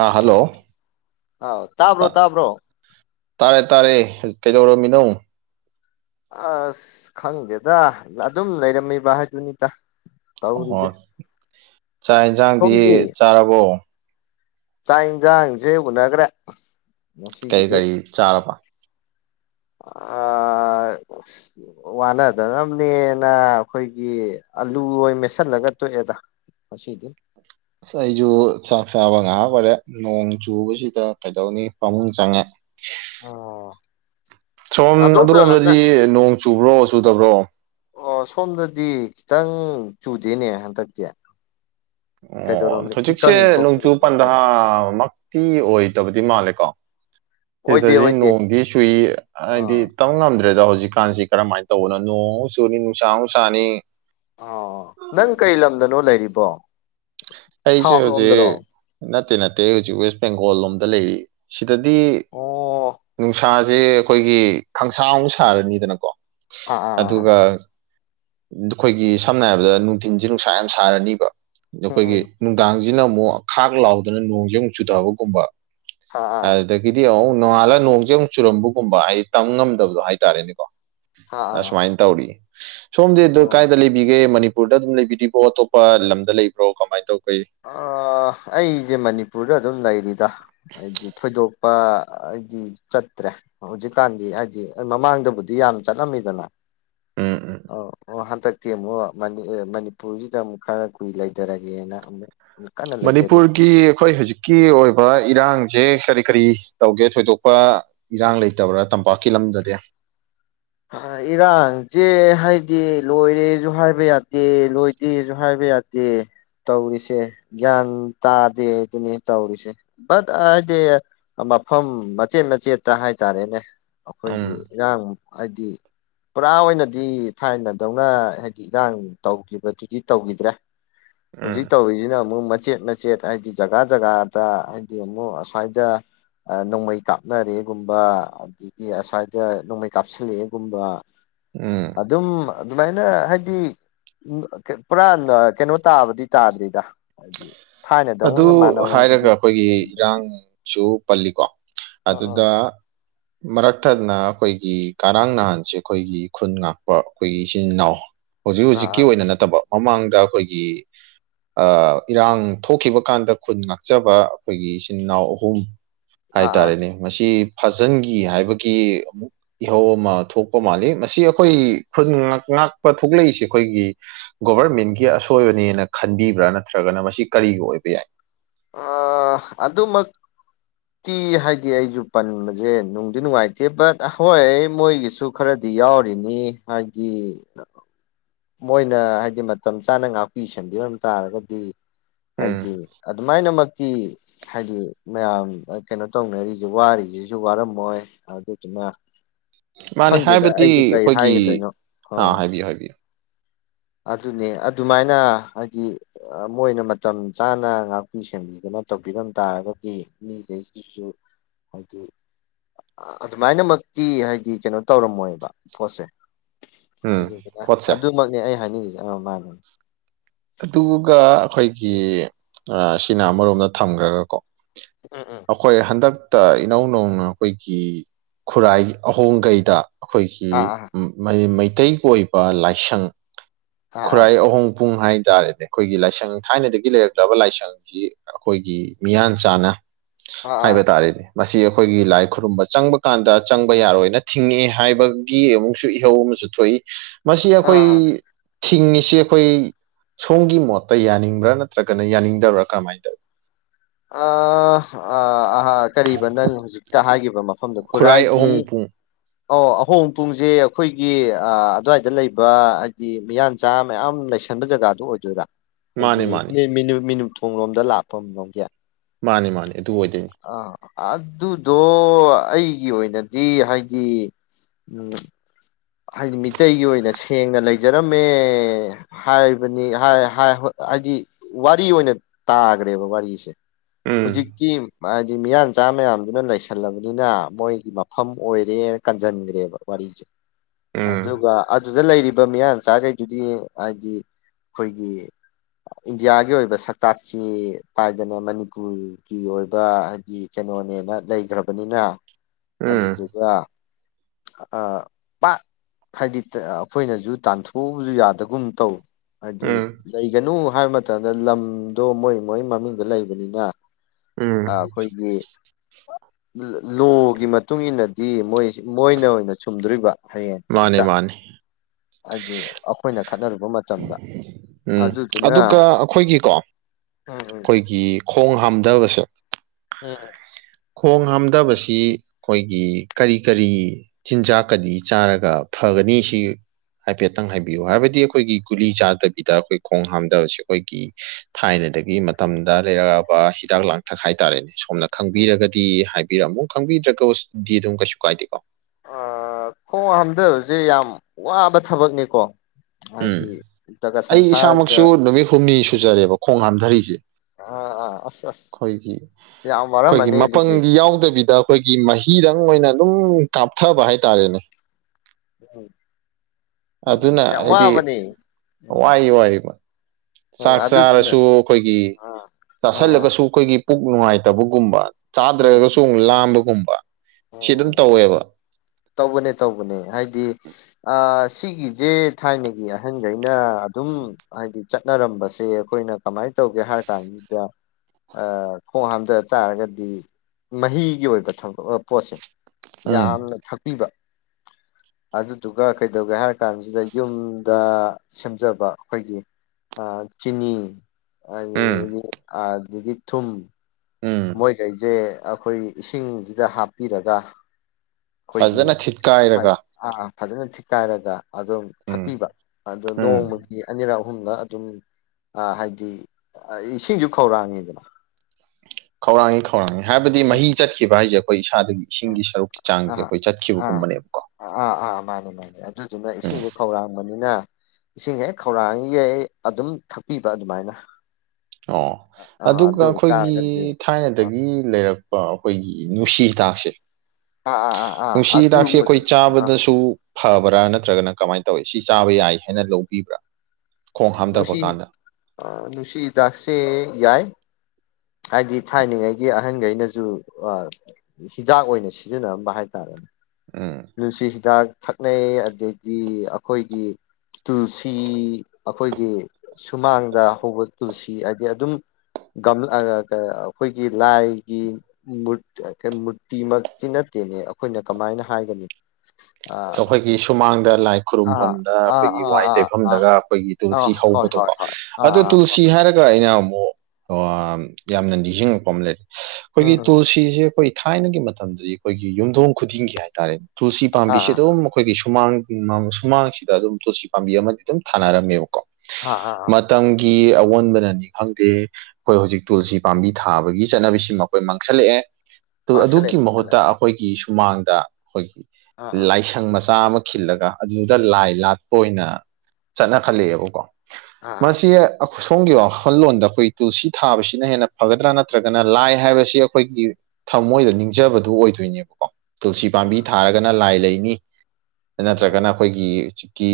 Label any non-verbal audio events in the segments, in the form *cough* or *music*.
ꯑꯥ hello ꯑꯥꯎ ꯇꯥꯕ꯭ꯔꯣ ꯇꯥ ꯇꯥꯕ꯭ꯔꯣ ꯇꯥꯔꯦ ꯇꯥꯔꯦ ꯀꯩꯗꯧꯔꯝꯃꯤꯅꯣ ꯑꯁ ꯈꯪꯗꯦꯗ ꯑꯗꯨꯝ ꯂꯩꯔꯝꯃꯤꯕ ꯍꯥꯏꯗꯨꯅꯤꯗ ꯇꯧꯔꯤꯁꯦ ꯑꯣ ꯆꯥꯛ ꯌꯦꯟꯁꯥꯡꯗꯤ ꯁꯣꯝꯗꯤ ꯆꯥꯔꯕꯣ ꯆꯥꯛ ꯌꯦꯟꯁꯥꯡꯁꯦ ꯎꯅꯒ꯭ꯔꯦ ꯀꯔꯤ ꯀꯔꯤ ꯆꯥꯔꯕ ꯑꯥ ꯋꯥꯅꯗꯅꯝꯅꯦꯅ ꯑꯈꯣꯏꯒꯤ ꯑꯂꯨ ꯑꯣꯏꯅ ꯃꯦꯠꯁꯤꯜꯂꯒ ꯇꯣꯛꯑꯦꯗ ꯉꯁꯤꯗꯤ ꯑꯩꯁꯨ ꯆꯥꯛ ꯆꯥꯕ ꯉꯥꯍꯥꯛ ꯑꯣꯏꯔꯦ ꯅꯣꯡ ꯆꯨꯕꯁꯤꯗ ꯀꯩꯗꯧꯅꯤ ꯐꯃꯨꯡ ꯆꯪꯉꯦ ꯑꯣ ꯁꯣꯝ ꯑꯗꯨꯔꯣꯝꯗꯗꯤ ꯅꯣꯡ ꯆꯨꯕ꯭ꯔꯣ ꯆꯨꯗꯕ꯭ꯔꯣ ꯑꯣ ꯁꯣꯝꯗꯗꯤ ꯈꯤꯇꯪ ꯆꯨꯗꯦꯅꯦ ꯍꯟꯗꯛꯇꯤ ꯑꯣ ꯀꯩꯗꯧꯔꯝꯅꯤ ꯍꯧꯖꯤꯛꯁꯦ ꯏꯀꯪ ꯅꯣꯡꯖꯨ ꯊꯣꯛꯇꯣꯔꯤꯕ꯭ꯔꯥ ꯄꯟꯊꯥ ꯀꯔꯤꯅꯣ ꯃꯛꯇꯤ ꯑꯣꯏ ꯇꯕꯗꯤ ꯃꯥꯜꯂꯦ ꯀꯣ ꯑꯣꯏꯗꯦ ꯁꯤꯗꯗꯤ ꯑꯣꯏꯗꯦ ꯅꯣꯡꯗꯤ ꯆꯨꯏ ꯍꯥꯏꯗꯤ ꯑꯥ ꯇꯝ ꯉꯝꯗ꯭ꯔꯦꯗ ꯍꯧꯖꯤꯛ ꯍꯧꯖꯤꯛꯀꯥꯟꯁꯤ ꯀꯔꯝꯃꯥꯏ ꯇꯧꯕꯅꯣ ꯅꯣꯡ ꯑꯃꯨꯛ ꯆꯨꯅꯤ ꯅꯨꯡꯁꯥ ꯑꯃꯨꯛ ꯁꯥꯅꯤ ꯑꯣ ꯅꯪ ꯀꯩ ꯂꯝꯗꯅꯣ ꯂꯩꯔꯤ ꯕꯣ ꯑꯩꯁꯦ ꯍꯧꯖꯤꯛ ꯅꯠ ꯇꯦ ꯅꯠꯇꯦ ꯑꯩ ꯍꯧꯖꯤꯛ ꯋꯦꯁ ꯕꯦꯡꯒꯣꯜ ꯂꯣꯝꯗ ꯂꯩꯔꯤ ꯁꯤꯗꯗꯤ ꯑꯣ ꯅꯨꯡꯁꯥ ꯁꯥꯁꯦ ꯑꯩꯈꯣꯏꯒꯤ ꯈꯪꯁꯥꯡ ꯑꯃꯨꯛ ꯁꯥꯔꯅꯤꯗꯅꯀꯣ ꯑꯥ ꯑꯗꯨꯒ ꯑꯩꯈꯣꯏꯒꯤ ꯁꯝꯅ ꯍꯥꯏꯔꯕꯗ ꯅꯨꯡꯊꯤꯟꯁꯦ ꯅꯨꯡꯁꯥ ꯌꯥꯝ ꯁꯥꯔꯅꯤꯕ ꯑꯗꯨ ꯑꯩꯈꯣꯏꯒꯤ ꯅꯨꯡꯗꯥꯡ ꯁꯤꯅ ꯑꯃꯨꯛ ꯈꯥꯛ ꯂꯥꯎꯗꯅ ꯅꯣꯡꯖꯤ ꯑꯃꯨꯛ ꯆꯨꯗꯕꯒꯨꯝꯕ ꯑꯥ ꯑꯥ ꯎꯝ ꯎꯝ ꯑꯥ ꯑꯥ ꯑꯗꯒꯤꯗꯤ ꯑ ꯅꯣꯡꯉꯥꯜꯂ ꯅꯣꯡꯖꯦ ꯑꯃꯨꯛ ꯆꯨꯔꯝꯕꯒꯨꯝꯕ ꯍꯥꯏꯗꯤ ꯇꯝ ꯉꯝꯗꯕꯗꯣ ꯍꯥꯏꯇꯥꯔꯦꯅꯦꯀꯣ ꯑꯥ ꯑ ꯑꯥ ꯁꯃꯥꯏ ꯇꯧꯔꯤ ꯁꯣꯝꯗꯤ ꯑꯗꯨ ꯑꯣ ꯀꯥꯏꯗ ꯂꯩꯕꯤꯒꯦ ꯃꯅꯤꯄꯨ ꯃꯅꯤꯄꯨꯔꯗ ꯑꯗꯨꯝ ꯂꯩꯕꯤꯔꯤꯕꯣ ꯑꯇꯣꯞꯄ ꯂꯝꯗ ꯂꯩ ꯔꯣ ꯀꯃꯥꯏ ꯇꯧ ꯑꯥ ꯑꯩꯁꯦ ꯃꯅꯤꯄꯨꯔ ꯑꯗꯨꯝ ꯂꯩ ꯗ ꯍꯥꯏꯗꯤ ꯊꯣꯏꯗꯣꯛ ꯄ ꯍꯥꯏꯗꯤ ꯆꯠꯇ꯭ꯔꯦ ꯍꯧꯖꯤꯛꯀꯥꯟꯗꯤ ꯍꯥꯏꯗꯤ ꯃꯃꯥꯡꯗꯕꯨꯗꯤ ꯌꯥꯝ ꯆꯠꯂꯝꯃꯤꯗꯅ ꯎꯝ ꯎꯝ ꯑꯣ ꯑꯣ ꯍꯟ ꯍꯥꯛꯇꯛꯇꯤ ꯑꯃꯨꯛ ꯃꯅꯤ ꯑꯦ ꯃꯅꯤꯄꯨꯔꯁꯤꯗ ꯑꯃꯨꯛ ꯈꯔ ꯀꯨꯏ ꯂꯩꯊꯔꯒꯦꯅ ꯑꯃꯨꯛ ꯀꯟꯅ ꯂꯩꯊꯔꯤ ꯃꯅꯤꯄꯨꯔꯒꯤ ꯑꯩꯈꯣꯏ ꯍꯧꯖꯤꯛꯀꯤ ꯑꯣꯏꯕ ꯏꯔꯥꯡꯖꯦ ꯀꯔꯤ ꯀꯔꯤ ꯇꯧꯒꯦ ꯊꯣꯏꯗꯣꯛꯄ ꯏꯔꯥꯡ ꯂꯩꯇꯕ꯭ꯔꯥ ꯇꯝꯄꯥꯛꯀꯤ ꯂꯝꯗꯗꯤ ꯏꯔꯥꯡꯖꯦ ꯍꯥꯏꯗꯤ ꯂꯣꯏꯔꯦꯁꯨ ꯍꯥꯏꯕ ꯌꯥꯗꯦ ꯂꯣꯏꯗꯦꯁꯨ ꯍꯥꯏꯕ ꯌꯥꯗꯦ ꯇꯧꯔꯤꯁꯦ ꯒ꯭ꯌꯥꯟ ꯇꯥꯗꯦ ꯑꯗꯨꯅꯤ ꯇꯧꯔꯤꯁꯦ ꯕꯠ ꯍꯥꯏꯗꯤ ꯃꯐꯝ ꯃꯆꯦꯠ ꯃꯆꯦꯠꯇ ꯍꯥꯏꯇꯥꯔꯦꯅꯦ ꯎꯝ ꯑꯩꯈꯣꯏꯒꯤ ꯏꯔꯥꯡ ꯍꯥꯏꯗꯤ ꯄꯨꯔꯥ ꯑꯣꯏꯅꯗꯤ ꯊꯥꯏꯅꯗꯧꯅ ꯍꯥꯏꯗꯤ ꯏꯔꯥꯡ ꯇꯧꯈꯤꯕꯗꯨꯗꯤ ꯇꯧꯈꯤꯗ꯭ꯔꯦ ꯎꯝ ꯍꯧꯖꯤꯛ ꯇꯧꯔꯤꯁꯤꯅ ꯑꯃꯨꯛ ꯃ ꯃꯆꯦꯠ ꯃꯆꯦꯠ ꯍꯥꯏꯗꯤ ꯖꯒꯥ ꯖꯒꯥꯗ ꯍꯥꯏꯗꯤ ꯑꯃꯨꯛ ꯑꯁ꯭ꯋꯥꯏꯗ ꯅꯣꯡꯃꯩ ꯀꯥꯞꯅꯔꯦꯒꯨꯝꯕ ꯑꯗꯒꯤ ꯑꯁ꯭ꯋꯥꯏꯗ ꯅꯣꯡꯃꯩ ꯀꯥꯞꯁꯤꯜꯂꯦꯒꯨꯝꯕ ꯎꯝ ꯑꯗꯨꯝ ꯑꯗꯨꯃꯥꯏꯅ ꯍꯥꯏꯗꯤ ꯄꯨꯔꯥ ꯀꯩꯅꯣ ꯇꯥꯕꯗꯤ ꯇꯥꯗ꯭ꯔꯤꯗ ꯍꯥꯏꯗꯤ ꯑꯗꯨ ꯊꯥꯏꯅꯗꯧꯅꯒ ꯃꯥꯟꯅꯧ ꯍꯥꯏꯔꯒ ꯍꯥꯏꯕꯗꯤ ꯑꯩꯈꯣꯏꯒꯤ ꯏꯔꯥꯡꯁꯨ ꯄꯜꯂꯤꯀꯣ ꯑꯥ ꯑꯥ ꯑꯗꯨꯗ ꯃꯔꯛꯊꯠꯅ ꯑꯩꯈꯣꯏꯒꯤ ꯀꯔꯥꯡ ꯅꯍꯥꯟꯁꯦ ꯑꯩꯈꯣꯏꯒꯤ ꯈꯨꯟ ꯉꯥꯛꯄ ꯑꯩꯈꯣꯏꯒꯤ ꯏꯆꯤꯟ ꯏꯅꯥꯎ ꯍꯧꯖꯤꯛ ꯍꯧꯖꯤꯛꯀꯤ ꯑꯥ ꯑꯣꯏꯅ ꯅꯠꯇꯕ ꯃꯃꯥꯡꯗ ꯑꯩꯈꯣꯏꯒꯤ ꯏꯔꯥꯡ ꯊꯣꯛꯈꯤꯕ ꯀꯥꯟꯗ ꯈꯨꯟ ꯉꯥꯛꯆꯕ ꯑꯩꯈꯣꯏꯒꯤ ꯏꯆꯤꯟ ꯏꯅꯥꯎ ꯑꯍꯨꯝ ꯑꯥ ꯑꯥ ꯑꯥ ꯍꯥꯏꯇꯥꯔꯦꯅꯦ ꯉꯁꯤ ꯐꯖꯤꯟꯈꯤ ꯍꯥꯏꯕꯒꯤ ꯑꯃꯨꯛ ꯏꯍꯧ ꯑꯃ ꯊꯣꯛꯄ ꯃꯥꯜꯂꯤ ꯃꯁꯤ ꯑꯩꯈꯣꯏ ꯈꯨꯟ ꯉꯥꯛꯄ ꯊꯣꯛꯂꯛꯏꯁꯦ ꯑꯩꯈꯣꯏꯒꯤ ꯒꯣꯕꯔꯃꯦꯟꯒꯤ ꯑꯁꯣꯏꯕꯅꯦꯅ ꯈꯟꯕꯤꯕ꯭ꯔꯥꯅ ꯅꯠꯇ꯭ꯔꯒꯅ ꯃꯁꯤ ꯀꯔꯤꯒꯤ ꯑꯣꯏꯕ ꯌꯥꯏ ꯑꯗꯨꯃꯛꯇꯤ ꯍꯥꯏꯗꯤ ꯑꯩꯁꯨ ꯄꯟꯕꯁꯦ ꯅꯨꯡꯗꯤ ꯅꯨꯡꯉꯥꯏꯇꯦ ꯕꯠ ꯍꯣꯏ ꯃꯣꯏꯒꯤꯁꯨ ꯈꯔꯗꯤ ꯌꯥꯎꯔꯤꯅꯤ ꯍꯥꯏꯗꯤ ꯃꯣꯏꯅ ꯍꯥꯏꯗꯤ ꯃꯇꯝ ꯆꯥꯅ ꯉꯥꯛꯄꯤ ꯁꯟꯕꯤꯔꯝ ꯇꯥꯔꯒꯗꯤ ꯎꯝ ꯍꯥꯏꯗꯤ ꯑꯗꯨꯃꯥꯏꯅꯃꯛꯇꯤ ꯍꯥꯏꯗꯤ ꯃꯌꯥꯝ ꯀꯩꯅꯣ ꯇꯧꯅꯔꯤꯁꯦ ꯋꯥꯔꯤꯔꯤꯁꯤꯁꯨ ꯋꯥꯔꯝꯃꯣꯏ ꯑꯗꯨꯗꯨꯅ ꯃꯥꯅꯦ ꯈꯪꯗꯦꯗ ꯍꯥꯏꯕꯗꯤ ꯑꯩꯁꯨ ꯀꯔꯤ ꯑꯩꯈꯣꯏꯒꯤ ꯍꯥꯏꯒꯗꯣꯏꯅꯣ ꯑꯥ ꯍꯥꯏꯕꯤꯌꯨ ꯍꯥꯏꯕꯤꯌꯨ ꯑꯗꯨꯅꯦ ꯑꯗꯨꯃꯥꯏꯅ ꯍꯥꯏꯗꯤ ꯃꯣꯏꯅ ꯃꯇꯝ ꯆꯥꯅ ꯉꯥꯛ ꯉꯥꯛꯄꯤ ꯁ ꯁꯦꯝꯕꯤꯗꯅ ꯇꯧꯕꯤꯔꯝ ꯇꯥꯔꯒꯗꯤ ꯃꯤꯈꯩꯁꯤꯁꯨ ꯍꯥꯏꯗꯤ ꯑꯗꯨꯃꯥꯏꯅꯃꯛꯇꯤ ꯍꯥꯏꯗꯤ ꯀꯩꯅꯣ ꯇꯧꯔꯝꯃꯣꯏꯕ ꯄꯣꯠꯁꯦ ꯎꯝ ꯑꯗꯨ ꯄꯣꯠꯁꯦ ꯑꯗꯨꯃꯛꯅꯦ ꯑꯩ ꯍꯥꯏꯅꯤꯡꯉꯁꯤꯦ ꯑ ꯃꯥꯅꯦ ꯑꯗꯨꯒ ꯑꯩꯈꯣꯏꯒꯤ ꯁꯤꯅ ꯑꯃꯔꯣꯝꯗ ꯊꯝꯈ꯭ꯔꯒꯀꯣ ꯎꯝ ꯎꯝ ꯑꯩꯈꯣꯏ ꯍꯟꯗꯛ ꯇ ꯏꯅꯧ ꯅꯧꯅ ꯑꯩꯈꯣꯏꯒꯤ ꯈꯨꯔꯥꯏꯒꯤ ꯑꯍꯣꯡꯒꯩꯗ ꯑꯩꯈꯣꯏꯒꯤꯩ ꯑꯥ ꯑꯥ ꯃꯤꯇꯩꯩꯇꯩꯒꯤ ꯑꯣꯏꯕ ꯂꯥꯏꯁꯪ ꯑꯥ ꯈꯨꯔꯥꯏ ꯑꯍꯣꯡ ꯄꯨꯡ ꯍꯥꯏ ꯍꯥꯏꯇꯥꯔꯦꯅꯦ ꯑꯩꯈꯣꯏꯒꯤ ꯂꯥꯏꯁꯪ ꯊꯥꯏꯅꯗꯒꯤ ꯂꯩꯔꯛꯇꯕ ꯂꯥꯏꯁꯪꯁꯤ ꯑꯩꯈꯣꯏꯒꯤ ꯃꯤꯌꯥꯟ ꯆꯥꯅ ꯑꯥ ꯍꯥꯏꯕ ꯇꯥꯔꯦꯗꯤ ꯃꯁꯤ ꯑꯩꯈꯣꯏꯒꯤ ꯂꯥꯏ ꯈꯨꯔꯨꯝꯕ ꯆꯪꯕ ꯀꯥꯟꯗ ꯆꯪꯕ ꯌꯥꯔꯣꯏꯅ ꯊꯤꯡꯉꯛꯑꯦ ꯍꯥꯏꯕꯒꯤ ꯑꯃꯨꯛꯁꯨ ꯏꯍꯧ ꯑꯃꯁꯨ ꯊꯣꯛꯏ ꯃꯁꯤ ꯑꯩꯈꯣꯏ ꯑꯥ ꯊꯤꯡꯉꯤꯁꯤ ꯑꯩꯈꯣꯏ ꯁꯣꯝꯒꯤ ꯃꯣꯠꯇ ꯌꯥꯅꯤꯡꯕ꯭ꯔꯥ ꯅꯠꯇ꯭ꯔꯒꯅ ꯌꯥꯅꯤꯡꯗꯕ꯭ꯔꯥ ꯀꯔꯝꯍꯥꯏꯅ ꯇꯧꯋꯏ ꯀ ꯅꯪ ꯍꯧꯖꯤ ꯍꯥꯏ ꯈꯨꯔꯥꯏ ꯑꯍꯣꯡ ꯄꯨꯡ ꯑꯣ ꯑꯍꯣꯡ ꯄꯨꯡꯁꯦ ꯑꯩꯈꯣꯏꯒꯤ ꯑꯗꯨꯋꯥꯏꯗ ꯂꯩꯕ ꯍꯥꯏꯗꯤ ꯃꯤꯌꯥꯟꯆꯥ ꯃꯌꯥꯝ ꯂꯩꯁꯟꯕ ꯖꯒꯥꯗꯨꯣ ꯑꯣꯏꯗꯣꯏꯔꯥ ꯃꯥꯅꯦ ꯃꯥꯅꯦ ꯍꯥꯏ ꯃ ꯊꯨꯡꯂꯣꯝꯗ ꯂꯥꯛꯄ ꯑꯃ ꯂꯧꯝꯒꯤꯦ ꯃꯥꯅꯦ ꯃꯥꯅꯦ ꯑꯗꯨ ꯑꯣꯏꯗꯣꯏꯅꯤ ꯑꯗꯨꯗꯣ ꯑꯩꯒꯤ ꯑꯣꯏꯅꯗꯤ ꯍꯥꯏꯗꯤ ꯎꯝ ꯍꯥꯏꯗꯤ ꯃꯤꯇꯩꯒꯤ ꯑꯣꯏꯅꯁꯦ ꯁꯦꯡꯅ ꯂꯩꯖꯔꯝꯃꯦ ꯍꯥꯏꯕꯅꯤ ꯍꯥꯏꯗꯤ ꯋꯥꯔꯤ ꯑꯣꯏꯅ ꯇꯥꯈ꯭ꯔꯦꯕ ꯋꯥꯔꯤꯁꯦ ꯎꯝ ꯍꯧꯖꯤꯛꯀꯤ ꯍꯥꯏꯗꯤ ꯃꯤꯌꯥꯟꯆꯥ ꯃꯌꯥꯝꯗꯨꯅ ꯂꯩꯁꯜꯂꯕꯅꯤꯅ ꯃꯣꯏꯒꯤ ꯃꯐꯝ ꯑꯣꯏꯔꯦꯅ ꯀꯟꯁꯤꯟꯈ꯭ꯔꯦꯕ ꯋꯥꯔꯤꯁꯦ ꯎꯝ ꯑꯗꯨꯒ ꯑꯗꯨꯗꯂ ꯕ ꯃꯤꯌꯥꯟ ꯆꯥꯈꯩꯗꯨꯗꯤ ꯍꯥꯏꯗꯤ ꯑꯩꯈꯣꯏꯒꯤ ꯏꯟꯗꯤꯌꯥꯒꯤ ꯑꯣꯏꯕ ꯁꯛꯇꯥꯛꯁꯤ ꯄꯥꯏꯗꯅ ꯃꯅꯤꯄꯨꯔꯒꯤ ꯑꯣꯏꯕ ꯍꯥꯏꯗꯤ ꯀꯩꯅꯣꯅꯦꯅ ꯂꯩꯈ꯭ꯔꯕꯅꯤꯅ ꯑꯗꯨ ꯎꯝ ꯀꯦ ꯑꯥ ꯄꯥꯛ ꯍꯥꯏꯗꯤ ꯑꯩꯈꯣꯏꯅꯁꯨ ꯇꯥꯟꯊꯣꯛꯎꯕꯁꯨ ꯌꯥꯗꯒꯨꯝ ꯇꯧ ꯍꯥꯏꯗꯤ ꯎꯝ ꯂꯩꯒꯅꯨ ꯍꯥꯏꯕ ꯃꯇꯝꯗ ꯂꯝꯗꯣ ꯃꯣꯏ ꯃꯣꯏ ꯃꯃꯤꯡꯗ ꯂꯩꯕꯅꯤꯅ ꯑꯥ ꯎꯝ ꯑꯩꯈꯣꯏꯒꯤ ꯂꯣꯒꯤ ꯃꯇꯨꯡ ꯏꯟꯅꯗꯤ ꯃꯣꯏ ꯃꯣꯏꯅ ꯑꯣꯏꯅ ꯆꯨꯝꯗꯣꯔꯤꯕ ꯍꯌꯦꯡ ꯃꯥꯅꯦ ꯍꯦꯛꯇ ꯃꯥꯅꯦ ꯍꯥꯏꯗꯤ ꯑꯩꯈꯣꯏꯅ ꯈꯠꯅꯔꯨꯕ ꯃꯇꯝꯗ ꯎꯝ ꯑꯗꯨꯗꯨꯅ ꯑꯗꯨꯒ ꯑꯩꯈꯣꯏꯒꯤꯀꯣ ꯎꯝ ꯎꯝ ꯑꯩꯈꯣꯏꯒꯤ ꯈꯣꯡ ꯍꯥꯝꯊꯕꯁꯦ ꯎꯝ ꯎꯝ ꯈꯣꯡ ꯍꯥꯝꯊꯕꯁꯤ ꯑꯩꯈꯣꯏꯒꯤ ꯀꯔꯤ ꯀꯔꯤ ꯆꯤꯟꯖꯥꯛꯀꯗꯤ ꯆꯥꯔꯒ ꯐꯒꯅꯤ ꯁꯤ ꯍꯥꯏꯐꯦꯠꯇꯪ ꯍꯥꯏꯕꯤꯌꯨ ꯍꯥꯏꯕꯗꯤ ꯑꯩꯈꯣꯏꯒꯤ ꯒꯨꯂꯤ ꯆꯥꯗꯕꯤꯗ ꯑꯩꯈꯣꯏ ꯈꯣꯡ ꯍꯥꯝꯊꯕꯁꯤ ꯑꯩꯈꯣꯏꯒꯤ ꯊꯥꯏꯅꯗꯒꯤ ꯃꯇꯝꯗ ꯂꯩꯔꯛꯑꯕ ꯍꯤꯗꯥꯛ ꯂꯥꯡꯊꯛ ꯍꯥꯏꯇꯥꯔꯦꯅꯦ ꯁꯣꯝꯅ ꯈꯪ ꯎꯝ ꯕꯤꯔꯒꯗꯤ ꯍꯥꯏ ꯔꯝꯃꯣ ꯈꯪꯕꯤꯗ꯭ꯔꯒꯗꯤ ꯑꯗꯨꯝ ꯀꯩꯁꯨ ꯀꯥꯏꯗꯦꯀꯣ ꯑ ꯈꯣꯡ ꯍꯥꯝꯊꯕꯁꯦ ꯌꯥꯝ ꯋꯥꯕ ꯊꯕꯛꯅꯤꯀꯣ ꯎꯝ ꯍꯥꯏꯗꯤ ꯖꯒꯠ ꯑꯩ ꯁꯡꯁꯥꯔꯁꯤꯗ ꯏꯁꯥꯃꯛꯁꯨ ꯅꯨꯃꯤꯠ ꯍꯨꯝꯅꯤ ꯁꯨꯖꯔꯦꯕ ꯈꯣꯡ ꯍꯥꯝꯊꯔꯤꯁꯦ ꯑꯥ ꯑꯁ ꯑꯁ ꯑꯩꯈꯣꯏꯒꯤ ꯌꯥꯝ ꯑꯩꯈꯣꯏꯒꯤ ꯋꯥꯔꯝꯃꯅꯤ ꯑꯗꯨꯗꯤ ꯃꯄꯪꯗꯤ ꯌꯥꯎꯗꯕꯤꯗ ꯑꯩꯈꯣꯏꯒꯤ ꯃꯍꯤꯗꯪ ꯑꯣꯏꯅ ꯑꯗꯨꯝ ꯀꯥꯞꯊꯕ ꯍꯥꯏꯇꯥꯔꯦꯅꯦ ꯎꯝ ꯎꯝ ꯎꯝ ꯑꯗꯨꯅ ꯌꯥꯝ ꯍꯥꯏꯗꯤ ꯋꯥꯕꯅꯦ ꯎꯝ ꯋꯥꯏ ꯋꯥꯏꯕ ꯎꯝ ꯆꯥꯛ ꯑꯗꯨꯗꯨꯅ ꯆꯥꯔꯁꯨ ꯑꯩꯈꯣꯏꯒꯤ ꯑꯥ ꯑꯥ ꯆꯥꯁꯜꯂꯒꯁꯨ ꯑꯩꯈꯣꯏꯒꯤ ꯄꯨꯛ ꯅꯨꯡꯉꯥꯏꯇꯕꯒꯨꯝꯕ ꯎꯝ ꯆꯥꯗ꯭ꯔꯒꯁꯨ ꯂꯥꯥꯝꯕꯒꯨꯝ ꯁꯤ ꯑꯗꯨꯝ ꯎꯝ ꯇꯧꯋꯦꯕ ꯇꯧꯕꯅꯦ ꯇꯧꯕꯅꯦ ꯍꯥꯏꯗꯤ ꯑ ꯁꯤꯒꯤꯁꯦ ꯊꯥꯏꯅꯒꯤ ꯑꯍꯟꯒꯩꯅ ꯑꯗꯨꯝ ꯍꯥꯏꯗꯤ ꯆꯠꯅꯔꯝꯕꯁꯦ ꯑꯩꯈꯣꯏꯅ ꯀꯃꯥꯏꯅ ꯇꯧꯒꯦ ꯍꯥꯏꯔ ꯀꯥꯟꯁꯤꯗ ꯈꯣꯡ ꯍꯥꯝꯊ ꯇꯥꯔꯒꯗꯤ ꯃꯍꯤꯒꯤ ꯑꯣꯏꯕ ꯊꯕꯛ ꯄꯣꯠꯁꯦ ꯎꯝ ꯌꯥꯝꯅ ꯊꯛ ꯄꯤꯕ ꯑꯗꯨꯗꯨꯒ ꯀꯩꯗꯧꯒꯦ ꯍꯥꯏꯔ ꯀꯥꯟꯁꯤꯗ ꯌꯨꯝꯗ ꯁꯦꯝꯖꯕ ꯑꯩꯈꯣꯏꯒꯤ ꯑ ꯆꯤꯅꯤ ꯎꯝ ꯍꯥꯏꯗꯤ ꯑ ꯑꯗꯨꯗꯒꯤ ꯊꯨꯝ ꯎꯝ ꯃꯣꯏꯒꯩꯁꯦ ꯑꯩꯈꯣꯏ ꯏꯁꯤꯡꯁꯤꯗ ꯍꯥꯞꯄꯤꯔꯒ ꯑꯩꯈꯣꯏꯒꯤ ꯐꯖꯅ ꯊꯤꯠꯀꯥꯏꯔꯒ ꯑꯥ ꯐꯖꯅ ꯊꯤꯠ ꯀꯥꯏꯔꯒ ꯑꯗꯨꯝ ꯎꯝ ꯊꯛꯄꯤꯕ ꯑꯣ ꯎꯝ ꯅꯣꯡꯃꯒꯤ ꯑꯅꯤꯔꯥꯎ ꯑꯍꯨꯝꯗꯥ ꯑꯗꯨꯝ ꯍꯥꯏꯕꯗꯤ ꯏꯁꯤꯡꯁꯨ ꯈꯧꯔꯥꯡꯉꯤꯗꯅꯥ ꯈꯧꯔꯥꯡꯏ ꯈꯧꯔꯥꯡꯏ ꯍꯥꯏꯕꯗꯤ ꯃꯍꯤ ꯆꯠꯈꯤꯕ ꯍꯥꯏꯁꯦꯣ ꯏꯁꯥꯗꯒꯤ ꯏꯁꯤꯡꯒꯤ ꯁꯔꯨꯛꯀꯤ ꯆꯥꯡꯁꯦ ꯑꯥ ꯑꯩꯈꯣꯏ ꯑꯥ ꯆꯠꯈꯤꯕꯒꯨꯝꯕꯅꯦꯕꯀꯣ ꯑꯥ ꯑꯥ ꯃꯥꯅꯤ ꯃꯥꯅꯤ ꯎꯝ ꯏꯁꯤꯡꯍꯦꯛ ꯈꯧꯔꯥꯡꯌꯦꯩ ꯑꯗꯨꯝ ꯊꯛꯄꯤꯕ ꯑꯗꯨꯃꯥꯏꯅ ꯑꯣ ꯑꯥ ꯑꯗꯨꯒ ꯑꯗꯨ ꯑꯩꯈꯣꯏꯒꯤ ꯑꯣꯏꯇꯥꯔꯒꯗꯤ ꯑꯥ ꯊꯥꯏꯅꯗꯒꯤ ꯂꯩꯔꯛ ꯑꯩꯈꯣꯏꯒꯤ ꯅꯨꯡꯁꯤ ꯍꯤꯗꯥꯛꯁꯦ ꯑꯥ ꯑꯥ ꯑꯥ ꯑꯥ ꯅꯨꯡꯁꯤ ꯍꯤꯗꯥꯛꯁꯦ ꯑꯩꯈꯣꯏ ꯑꯗꯨꯒꯨꯝꯕꯁꯦ ꯑꯥ ꯆꯥꯕꯗꯁꯨ ꯐꯕ꯭ꯔꯥ ꯅꯠꯇ꯭ꯔꯒꯅ ꯀꯃꯥꯏꯅ ꯇꯧꯏꯤ ꯁꯤ ꯆꯥꯕ ꯌꯥꯏ ꯍꯥꯏꯅ ꯂꯧꯕꯤꯕ꯭ꯔꯥ ꯈꯣꯡ ꯍꯥꯝꯊꯕ ꯅꯨꯡꯁꯤ ꯀꯥꯟꯗ ꯑ ꯅꯨꯡꯁꯤꯗꯥꯁꯦ ꯌꯥꯏ ꯍꯥꯏꯗꯤ ꯊꯥꯏꯅꯉꯩꯒꯤ ꯑꯍꯟꯈꯩꯅꯁꯨ ꯍꯤꯗꯥꯛ ꯑꯣꯏꯅ ꯁꯤꯖꯤꯟꯅꯔꯝꯕ ꯍꯥꯏꯇꯥꯔꯦꯅꯦ ꯎꯝ ꯅꯨꯡꯁꯤ ꯍꯤꯗꯥꯛ ꯊꯛꯅꯩ ꯑꯗꯒꯤ ꯑꯩꯈꯣꯏꯒꯤ ꯇꯨꯜꯁꯤ ꯑꯩꯈꯣꯏꯒꯤ ꯁꯨꯃꯥꯡꯗꯥ ꯍꯧꯕ ꯇꯨꯜꯁꯤ ꯍꯥꯏꯗꯤ ꯑꯗꯨꯝ ꯑꯩꯈꯣꯏꯒꯤ ꯂꯥꯏꯒꯤ ꯃꯨꯔꯇꯤꯃꯛꯇꯤ ꯅꯠꯇꯦꯅꯦ ꯑꯩꯈꯣꯏꯅ ꯀꯃꯥꯏꯅ ꯍꯥꯏꯒꯅꯤ ꯑꯥ ꯑꯩꯈꯣꯏꯒꯤ ꯁꯨꯃꯥꯡꯗ ꯂꯥꯏ ꯑꯥ ꯈꯨꯔꯨꯝꯐꯝꯗ ꯑꯥ ꯑꯩꯈꯣꯏꯒꯤ ꯑꯥ ꯋꯥꯏ ꯑꯥ ꯑꯥ ꯇꯩꯐꯝꯗꯒ ꯑꯩꯈꯣꯏꯒꯤ ꯑꯥ ꯇꯨꯜꯁꯤ ꯍꯣꯏ ꯍꯣꯏ ꯍꯧꯕꯗꯣꯀꯣ ꯍꯣꯏ ꯑꯗꯣ ꯑꯥ ꯍꯣꯏ ꯇꯨꯜꯁꯤ ꯍꯥꯏꯔꯒ ꯑꯩꯅ ꯑꯃꯨꯛ ꯑ ꯌꯥꯝꯅꯗꯤꯁꯤꯡꯅ ꯄꯣꯝꯂꯦꯠ ꯑꯩꯈꯣꯏꯒꯤ ꯎꯝ ꯎꯝ ꯇꯨꯜꯁꯤꯁꯦ ꯑꯩꯈꯣꯏ ꯊꯥꯏꯅꯒꯤ ꯃꯇꯝꯗꯗꯤ ꯑꯩꯈꯣꯏꯒꯤ ꯌꯨꯝꯊꯣꯡ ꯈꯨꯗꯤꯡꯒꯤ ꯍꯥꯏꯇꯥꯔꯦꯅꯦ ꯇꯨꯜꯁꯤ ꯑꯥ ꯄꯥꯝꯕꯤꯁꯦ ꯑꯥ ꯑꯩꯈꯣꯏꯒꯤ ꯁꯨꯃꯥꯡ ꯁꯨꯃꯥꯡꯁꯤꯗ ꯑꯗꯨꯝ ꯇꯨꯜꯁꯤ ꯄꯥꯝꯕꯤ ꯑꯃꯗꯤ ꯑꯗꯨꯝ ꯊꯥꯅꯔꯝꯃꯦꯕꯀꯣ ꯑꯥ ꯑꯥ ꯑꯥ ꯒꯤ ꯑꯑꯣꯟꯕꯅꯅꯤ ꯈꯪꯗꯦ ꯑꯩꯈꯣꯏ ꯍꯧꯖꯤꯛ ꯇꯨꯜꯁꯤ ꯄꯥꯝꯕꯤ ꯊꯥꯕꯒꯤ ꯆꯠꯅꯕꯤꯁꯤꯃ ꯑꯩꯈꯣꯏ ꯃꯥꯡꯁꯜꯂꯛꯑꯦ ꯃꯥꯡꯁꯜꯂꯦ ꯑꯗꯨꯒꯤ ꯃꯥꯡꯁꯜꯂꯦ ꯃꯍꯨꯠꯇꯥ ꯑꯩꯈꯣꯏꯒꯤ ꯁꯨꯃꯥꯡꯗ ꯑꯩꯈꯣꯏꯒꯤ ꯑꯥ ꯑꯥ *inaudible* ꯂꯥꯏꯁꯪ ꯃꯆꯥ ꯆꯥ ꯑꯃ ꯈꯤꯜꯂꯒ ꯑꯗꯨꯗ ꯂꯥꯏ ꯂꯥꯠꯄ ꯑꯣꯏꯅ ꯆꯠꯅꯈꯠꯂꯛꯑꯦꯕꯀꯣ ꯃꯁꯤ ꯑꯥ ꯁꯣꯝꯒꯤ ꯋꯥꯈꯜꯂꯣꯟꯗ ꯑꯩꯈꯣꯏ ꯇꯨꯜꯁꯤ ꯊꯥꯕꯁꯤꯅ ꯍꯦꯟꯅ ꯐꯒꯗ꯭ꯔꯥ ꯅꯠꯇ꯭ꯔꯒꯅ ꯂꯥꯏ ꯍꯥꯏꯕꯁꯤ ꯑꯩꯈꯣꯏꯒꯤ ꯊꯃꯣꯏꯗ ꯅꯤꯡꯖꯕꯗꯨ ꯑꯣꯏꯗꯣꯏꯅꯦꯕꯀꯣ ꯇꯨꯜꯁꯤ ꯎꯝ ꯄꯥꯝꯕꯤ ꯊꯥꯔꯒꯅ ꯂꯥꯏ ꯂꯩꯅꯤ ꯎꯝ ꯎꯝ ꯅꯠꯇ꯭ꯔꯒꯅ ꯎꯝ ꯑꯩꯈꯣꯏꯒꯤ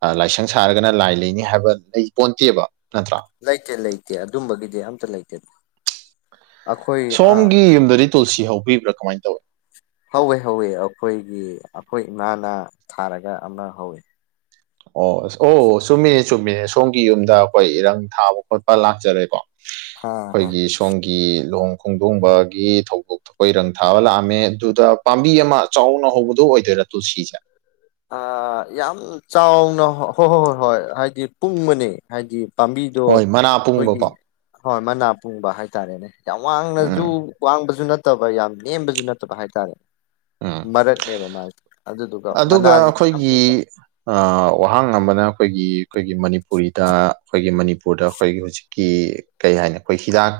ꯀ ꯂꯥꯏꯁꯪ ꯁꯥꯔꯒꯅ ꯂꯥꯏ ꯂꯩꯅꯤ ꯍꯥꯏꯕ ꯑꯩ ꯀꯣꯟꯇꯦꯕ ꯂꯩꯇꯦ ꯂꯩꯇꯦ ꯑꯗꯨꯝꯕꯒꯤꯗꯤ ꯑꯝꯇ ꯂꯩꯇꯦ ꯑꯩꯈꯣꯏ ꯑꯥ ꯁꯣꯝꯒꯤ ꯌꯨꯝꯗꯗꯤ ꯇꯨꯜꯁꯤ ꯍꯧꯕ ꯀꯃꯥꯏꯅ ꯇ ꯍꯧꯋꯦ ꯍꯧꯋꯏ ꯑꯩꯈꯣꯏꯒꯤ ꯑꯩꯈꯣꯏ ꯏꯃꯥꯅ ꯊꯥꯔꯒ ꯑꯃ ꯍꯧꯋꯏ ꯑꯣ ꯑꯁ ꯑꯣ ꯆꯨꯝꯃꯤꯅꯦ ꯆꯨꯝꯃꯤꯅꯦ ꯁꯣꯝꯒꯤ ꯌꯨꯝꯗ ꯑꯩꯈꯣꯏ ꯏꯔꯪ ꯊꯥꯕ ꯈꯣꯠꯄ ꯂꯥꯛꯆꯔꯦꯀꯣ ꯑꯥ ꯑꯥ ꯑꯩꯈꯣꯏꯒꯤ ꯁꯣꯝꯒꯤ ꯂꯍ ꯈꯣꯡꯗꯣꯡꯕꯒꯤ ꯊꯧꯗꯣꯛ ꯑꯩꯈꯣꯏ ꯏꯔꯪ ꯊꯥꯕ ꯂꯥꯛꯑꯝꯃꯦ ꯑꯗꯨꯗ ꯄꯥꯝꯕꯤ ꯑꯃ ꯆꯥꯎꯅ ꯍꯧꯕꯗ ꯑꯣꯏꯗꯣꯏꯔ ꯇꯨꯜꯁꯤꯖ ꯌꯥꯝ ꯆꯥꯎꯅ ꯍꯣꯏ ꯍꯣꯏ ꯍꯣꯏ ꯍꯣꯏ ꯍꯥꯏꯗꯤ ꯄꯨꯡꯕꯅꯤ ꯍꯥꯏꯗꯤ ꯄꯥꯝꯕꯤꯗꯣ ꯍꯣꯏ ꯃꯅꯥ ꯑꯩꯈꯣꯏꯒꯤ ꯄꯨꯡꯕꯀꯣ ꯍꯣꯏ ꯃꯅꯥ ꯄꯨꯡꯕ ꯍꯥꯏꯇꯥꯔꯦꯅꯦ ꯌꯥꯝ ꯋꯥꯡꯅꯁꯨ ꯎꯝ ꯋꯥꯡꯕꯁꯨ ꯅꯠꯇꯦ ꯅꯠꯇꯕ ꯌꯥꯝ ꯅꯦꯝꯕꯁꯨ ꯅꯠꯇꯕ ꯍꯥꯏꯇꯥꯔꯦ ꯎꯝ ꯃꯔꯗꯅꯦꯕ ꯃꯥꯔ ꯑꯗꯨꯗꯨ ꯑꯗꯨꯒ ꯑꯩꯈꯣꯏꯒꯤ ꯋꯥꯍꯪ ꯑꯃꯅ ꯑꯩꯈꯣꯏꯒꯤ ꯑꯩꯈꯣꯏꯒꯤ ꯃꯅꯤꯄꯨꯔꯤꯗ ꯑꯩꯈꯣꯏꯒꯤ ꯃꯅꯤꯄꯨꯔꯗ ꯑꯩꯈꯣꯏꯒꯤ ꯍꯧꯖꯤꯛꯀꯤ ꯀꯩ ꯍꯥꯏꯅꯤ ꯑꯩꯈꯣꯏ ꯍꯤꯗꯥꯛ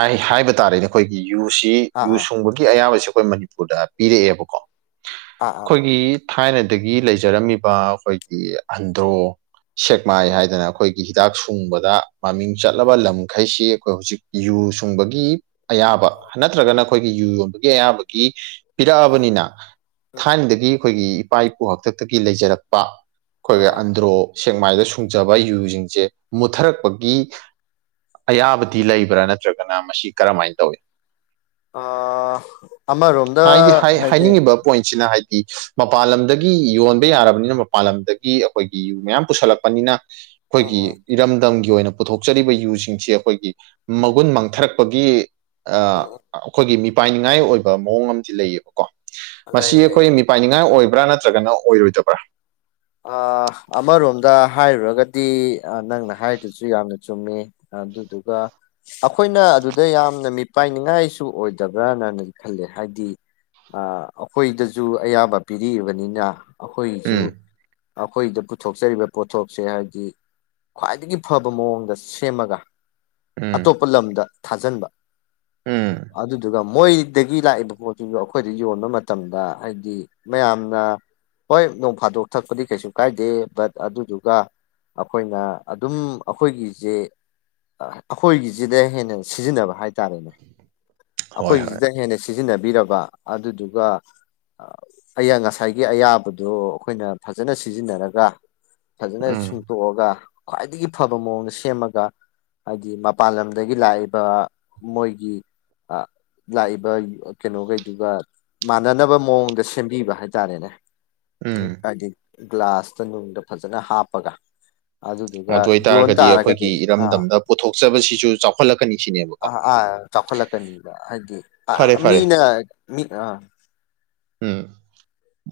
ꯍꯥꯏ ꯍꯥꯏꯕ ꯇꯥꯔꯦꯅꯦ ꯑꯩꯈꯣꯏꯒꯤ ꯌꯨꯁꯤ ꯑꯥ ꯌꯨ ꯑꯥ ꯁꯨꯡꯕꯒꯤ ꯑꯌꯥꯕꯁꯤ ꯑꯩꯈꯣꯏ ꯃꯅꯤꯄꯨꯔꯗ ꯄꯤꯔꯛꯑꯦꯕꯀꯣ ꯑꯥ ꯑꯩꯈꯣꯏꯒꯤ ꯊꯥꯏꯅꯗꯒꯤ ꯂꯩꯖꯔꯝꯃꯤꯕ ꯑꯩꯈꯣꯏꯒꯤ ꯑꯟꯗ꯭ꯔꯣ ꯁꯦꯛꯃꯥꯏ ꯑꯥ ꯍꯥꯏꯗꯅ ꯑꯩꯈꯣꯏ ꯍꯤꯗꯥꯛ ꯁꯨꯡꯕꯗ ꯃꯃꯤꯡ ꯆꯠꯂꯕ ꯂꯝꯈꯩꯁꯤ ꯑꯩꯈꯣꯏ ꯍꯧꯖꯤꯛ ꯌꯨ ꯁꯨꯡꯕꯒꯤ ꯑꯌꯥꯕ ꯅꯠꯇ꯭ꯔꯒꯅ ꯑꯩꯈꯣꯏꯒꯤ ꯌꯨ ꯌꯣꯟꯕꯒꯤ ꯑꯌꯥꯕꯒꯤ ꯄꯤꯔꯛꯑꯕꯅꯤꯅ ꯊꯥꯏꯅꯗꯒꯤ ꯑꯩꯈꯣꯏꯒꯤ ꯏꯄꯥ ꯏꯄꯨ ꯍꯥꯛꯇꯛꯇꯒꯤ ꯂꯩꯖꯔꯛꯄ ꯑꯩꯈꯣꯏꯒꯤ ꯑꯥ ꯑꯟꯗ꯭ꯔꯣ ꯁꯦꯛꯃꯥꯏꯗ ꯁꯨꯡꯖꯕ ꯌꯨꯁꯤꯡꯁꯦ ꯃꯨꯠꯊꯔꯛꯄꯒꯤ ꯑꯌꯥꯕꯗꯤ ꯂꯩꯕ꯭ꯔꯥ ꯅꯠꯇ꯭ꯔꯒꯅ ꯃꯁꯤ ꯀꯔꯝꯃꯥꯏꯅ ꯇꯧꯏ ꯑ ꯑꯃꯔꯣꯝꯗ ꯍꯥꯏꯗꯤ ꯁꯤꯅ ꯍꯥꯏꯗꯤ ꯃꯄꯥꯟ ꯂꯝꯗꯒꯤ ꯌꯣꯟꯕ ꯌꯥꯔꯕꯅꯤꯅ ꯃꯄꯥꯟ ꯂꯝꯗꯒꯤ ꯑꯩꯈꯣꯏꯒꯤ ꯌꯨ ꯃꯌꯥꯝ ꯄꯨꯁꯜꯂꯛꯄꯅꯤꯅ ꯑꯩꯈꯣꯏꯒꯤ ꯎꯝ ꯏꯔꯝꯗꯝꯒꯤ ꯒꯤ ꯑꯣꯏꯅ ꯄꯨꯊꯣꯛꯆꯔꯤꯕ ꯌꯨꯁꯤꯡꯁꯤ ꯑꯩꯈꯣꯏꯒꯤ ꯃꯒꯨꯟ ꯃꯥꯡꯊꯔꯛꯄꯒꯤ ꯎꯝ ꯑꯩꯈꯣꯏꯒꯤ ꯃꯤ ꯄꯥꯏꯅꯤꯡꯉꯥꯏ ꯑꯣꯏꯕ ꯃꯑꯣꯡ ꯑꯃꯗꯤ ꯂꯩꯌꯦꯕꯀꯣ ꯎꯝ ꯃꯁꯤ ꯂꯩ ꯂꯩ ꯑꯩꯈꯣꯏ ꯃꯤꯄꯥꯏꯅꯤꯡꯉꯥꯏ ꯑꯣꯏꯕ ꯕ꯭ꯔꯥ ꯅꯠꯇ꯭ꯔꯒꯅ ꯑꯣꯏꯔꯣꯏꯗꯕ꯭ꯔꯥ ꯑ ꯑꯃꯔꯣꯝꯗ ꯍꯥꯏꯔꯨꯔꯒꯗꯤ ꯅꯪꯅ ꯍꯥꯏꯔꯤꯗꯨꯁꯨ ꯌꯥꯝꯅ ꯆꯨꯝꯃꯤ ꯑꯗꯨꯗꯨꯒ ꯑꯩꯈꯣꯏꯅ ꯑꯗꯨꯗ ꯌꯥꯝꯅ ꯃꯤ ꯃꯤꯄꯥꯏꯅꯤꯡꯉꯥꯏꯁꯨ ꯑꯣꯏꯗꯕ꯭ꯔꯅꯗꯤ ꯈꯜꯂꯤ ꯍꯥꯏꯗꯤ ꯑꯈꯣꯏꯗꯁꯨ ꯑꯌꯥꯕ ꯄꯤꯔꯛꯏꯕꯅꯤꯅ ꯑꯈꯣꯏꯒꯤꯖꯨ ꯎꯝ ꯑꯩꯈꯣꯏꯗ ꯄꯨꯊꯣꯛꯆꯔꯤꯕ ꯄꯣꯠꯊꯣꯛꯁꯦ ꯍꯥꯏꯕꯗꯤ ꯈ꯭ꯋꯥꯏꯗꯒꯤ ꯐꯕ ꯃꯑꯣꯡꯗ ꯁꯦꯝꯃꯒ ꯎꯝ ꯑꯇꯣꯞꯄ ꯂꯝꯗ ꯊꯥꯖꯟꯕ ꯎꯝ ꯑꯗꯨꯗꯨꯒ ꯑꯃꯨ ꯃꯣꯏꯗꯒꯤ ꯂꯥꯛꯏꯕ ꯄꯣꯠꯇꯁꯤꯡꯨꯁꯨ ꯑꯩꯈꯣꯏꯗ ꯌꯣꯟꯕ ꯃꯇꯝꯗ ꯍꯥꯏꯗꯤ ꯃꯌꯥꯝꯅ ꯍꯣꯏ ꯅꯣꯡ ꯐꯥꯗꯣꯛ ꯊꯛꯄꯗꯤ ꯀꯩꯁꯨ ꯀꯥꯏꯗꯦ ꯕꯠ ꯑꯗꯨꯗꯨꯒ ꯑꯩꯈꯣꯏꯅ ꯑꯗꯨꯝ ꯑꯩꯈꯣꯏꯒꯤꯁꯦ ꯑꯩꯈꯣꯏꯒꯤꯁꯤꯗ ꯍꯦꯟꯅ ꯁꯤꯖꯤꯟꯅꯕ ꯍꯥꯏꯔ ꯆꯥꯔꯦꯅꯦ ꯍꯣꯏ ꯍꯣꯏ ꯑꯩꯈꯣꯏꯒꯤꯁꯤꯗ ꯍꯦꯟꯅ ꯁꯤ ꯁꯤꯖꯤꯟꯅꯕꯤꯔꯕ ꯑꯗꯨꯗꯨꯒ ꯑ ꯉꯁꯥꯏꯒꯤ ꯑꯌꯥꯕꯗꯣ ꯑꯩꯈꯣꯏꯅ ꯐꯖꯅ ꯁꯤꯖꯤꯟꯅꯔꯒ ꯐꯖꯅ ꯎꯝ ꯁꯨꯡꯇꯣꯛꯑꯒ ꯈ꯭ꯋꯥꯏꯗꯒꯤ ꯐꯕ ꯃꯑꯣꯡꯗ ꯁꯦꯝꯃꯒ ꯍꯥꯏꯗꯤ ꯃꯄꯥꯟ ꯂꯝꯗꯒꯤ ꯂꯥꯛꯏꯕ ꯃꯣꯏꯒꯤ ꯂꯥꯛꯏꯕ ꯀꯩꯅꯣꯒꯩꯗꯨꯒ ꯃꯥꯟꯅꯅꯕ ꯃꯑꯣꯡꯗ ꯁꯦꯝꯕꯤꯕ ꯍꯥꯏꯇꯥꯔꯦꯅꯦ ꯎꯝ ꯍꯥꯏꯗꯤ ꯒ꯭ꯂꯥꯁꯇ ꯅꯨꯡꯗ ꯐꯖꯅ ꯍꯥꯞꯄꯒ ꯑꯗꯨꯗꯨꯒ ꯑꯗꯨ ꯌꯣꯟ ꯑꯣꯏꯇꯥꯔꯒꯗꯤ ꯑꯩꯈꯣꯏꯒꯤ ꯇꯥꯔꯒꯗꯤꯅꯦ ꯑꯥ ꯏꯔꯝꯗꯝꯗ ꯄꯨꯊꯣꯛꯆꯕꯁꯤꯁꯨ ꯆꯥꯎꯈꯠꯂꯛꯀꯅꯤ ꯑ ꯁꯤꯅꯦꯕꯀꯣ ꯑꯥ ꯆꯥꯎꯈꯠꯂꯛꯀꯅꯤꯕ ꯍꯥꯏꯗꯤ ꯐꯔꯦ ꯐꯔꯦ ꯃꯤꯅ ꯃꯤ ꯑꯥ ꯎꯝ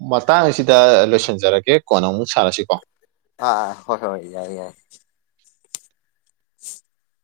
ꯃꯇꯥꯡ ꯑꯁꯤꯗ ꯂꯣꯏꯁꯤꯟꯖꯔꯒꯦ ꯀꯣꯟ ꯑꯃꯨꯛ ꯁꯥꯔꯁꯤꯀꯣ ꯑꯥ ꯑꯥ ꯍꯣꯏ ꯍꯣꯏ ꯌꯥꯏ ꯌꯥꯏ *inaudible*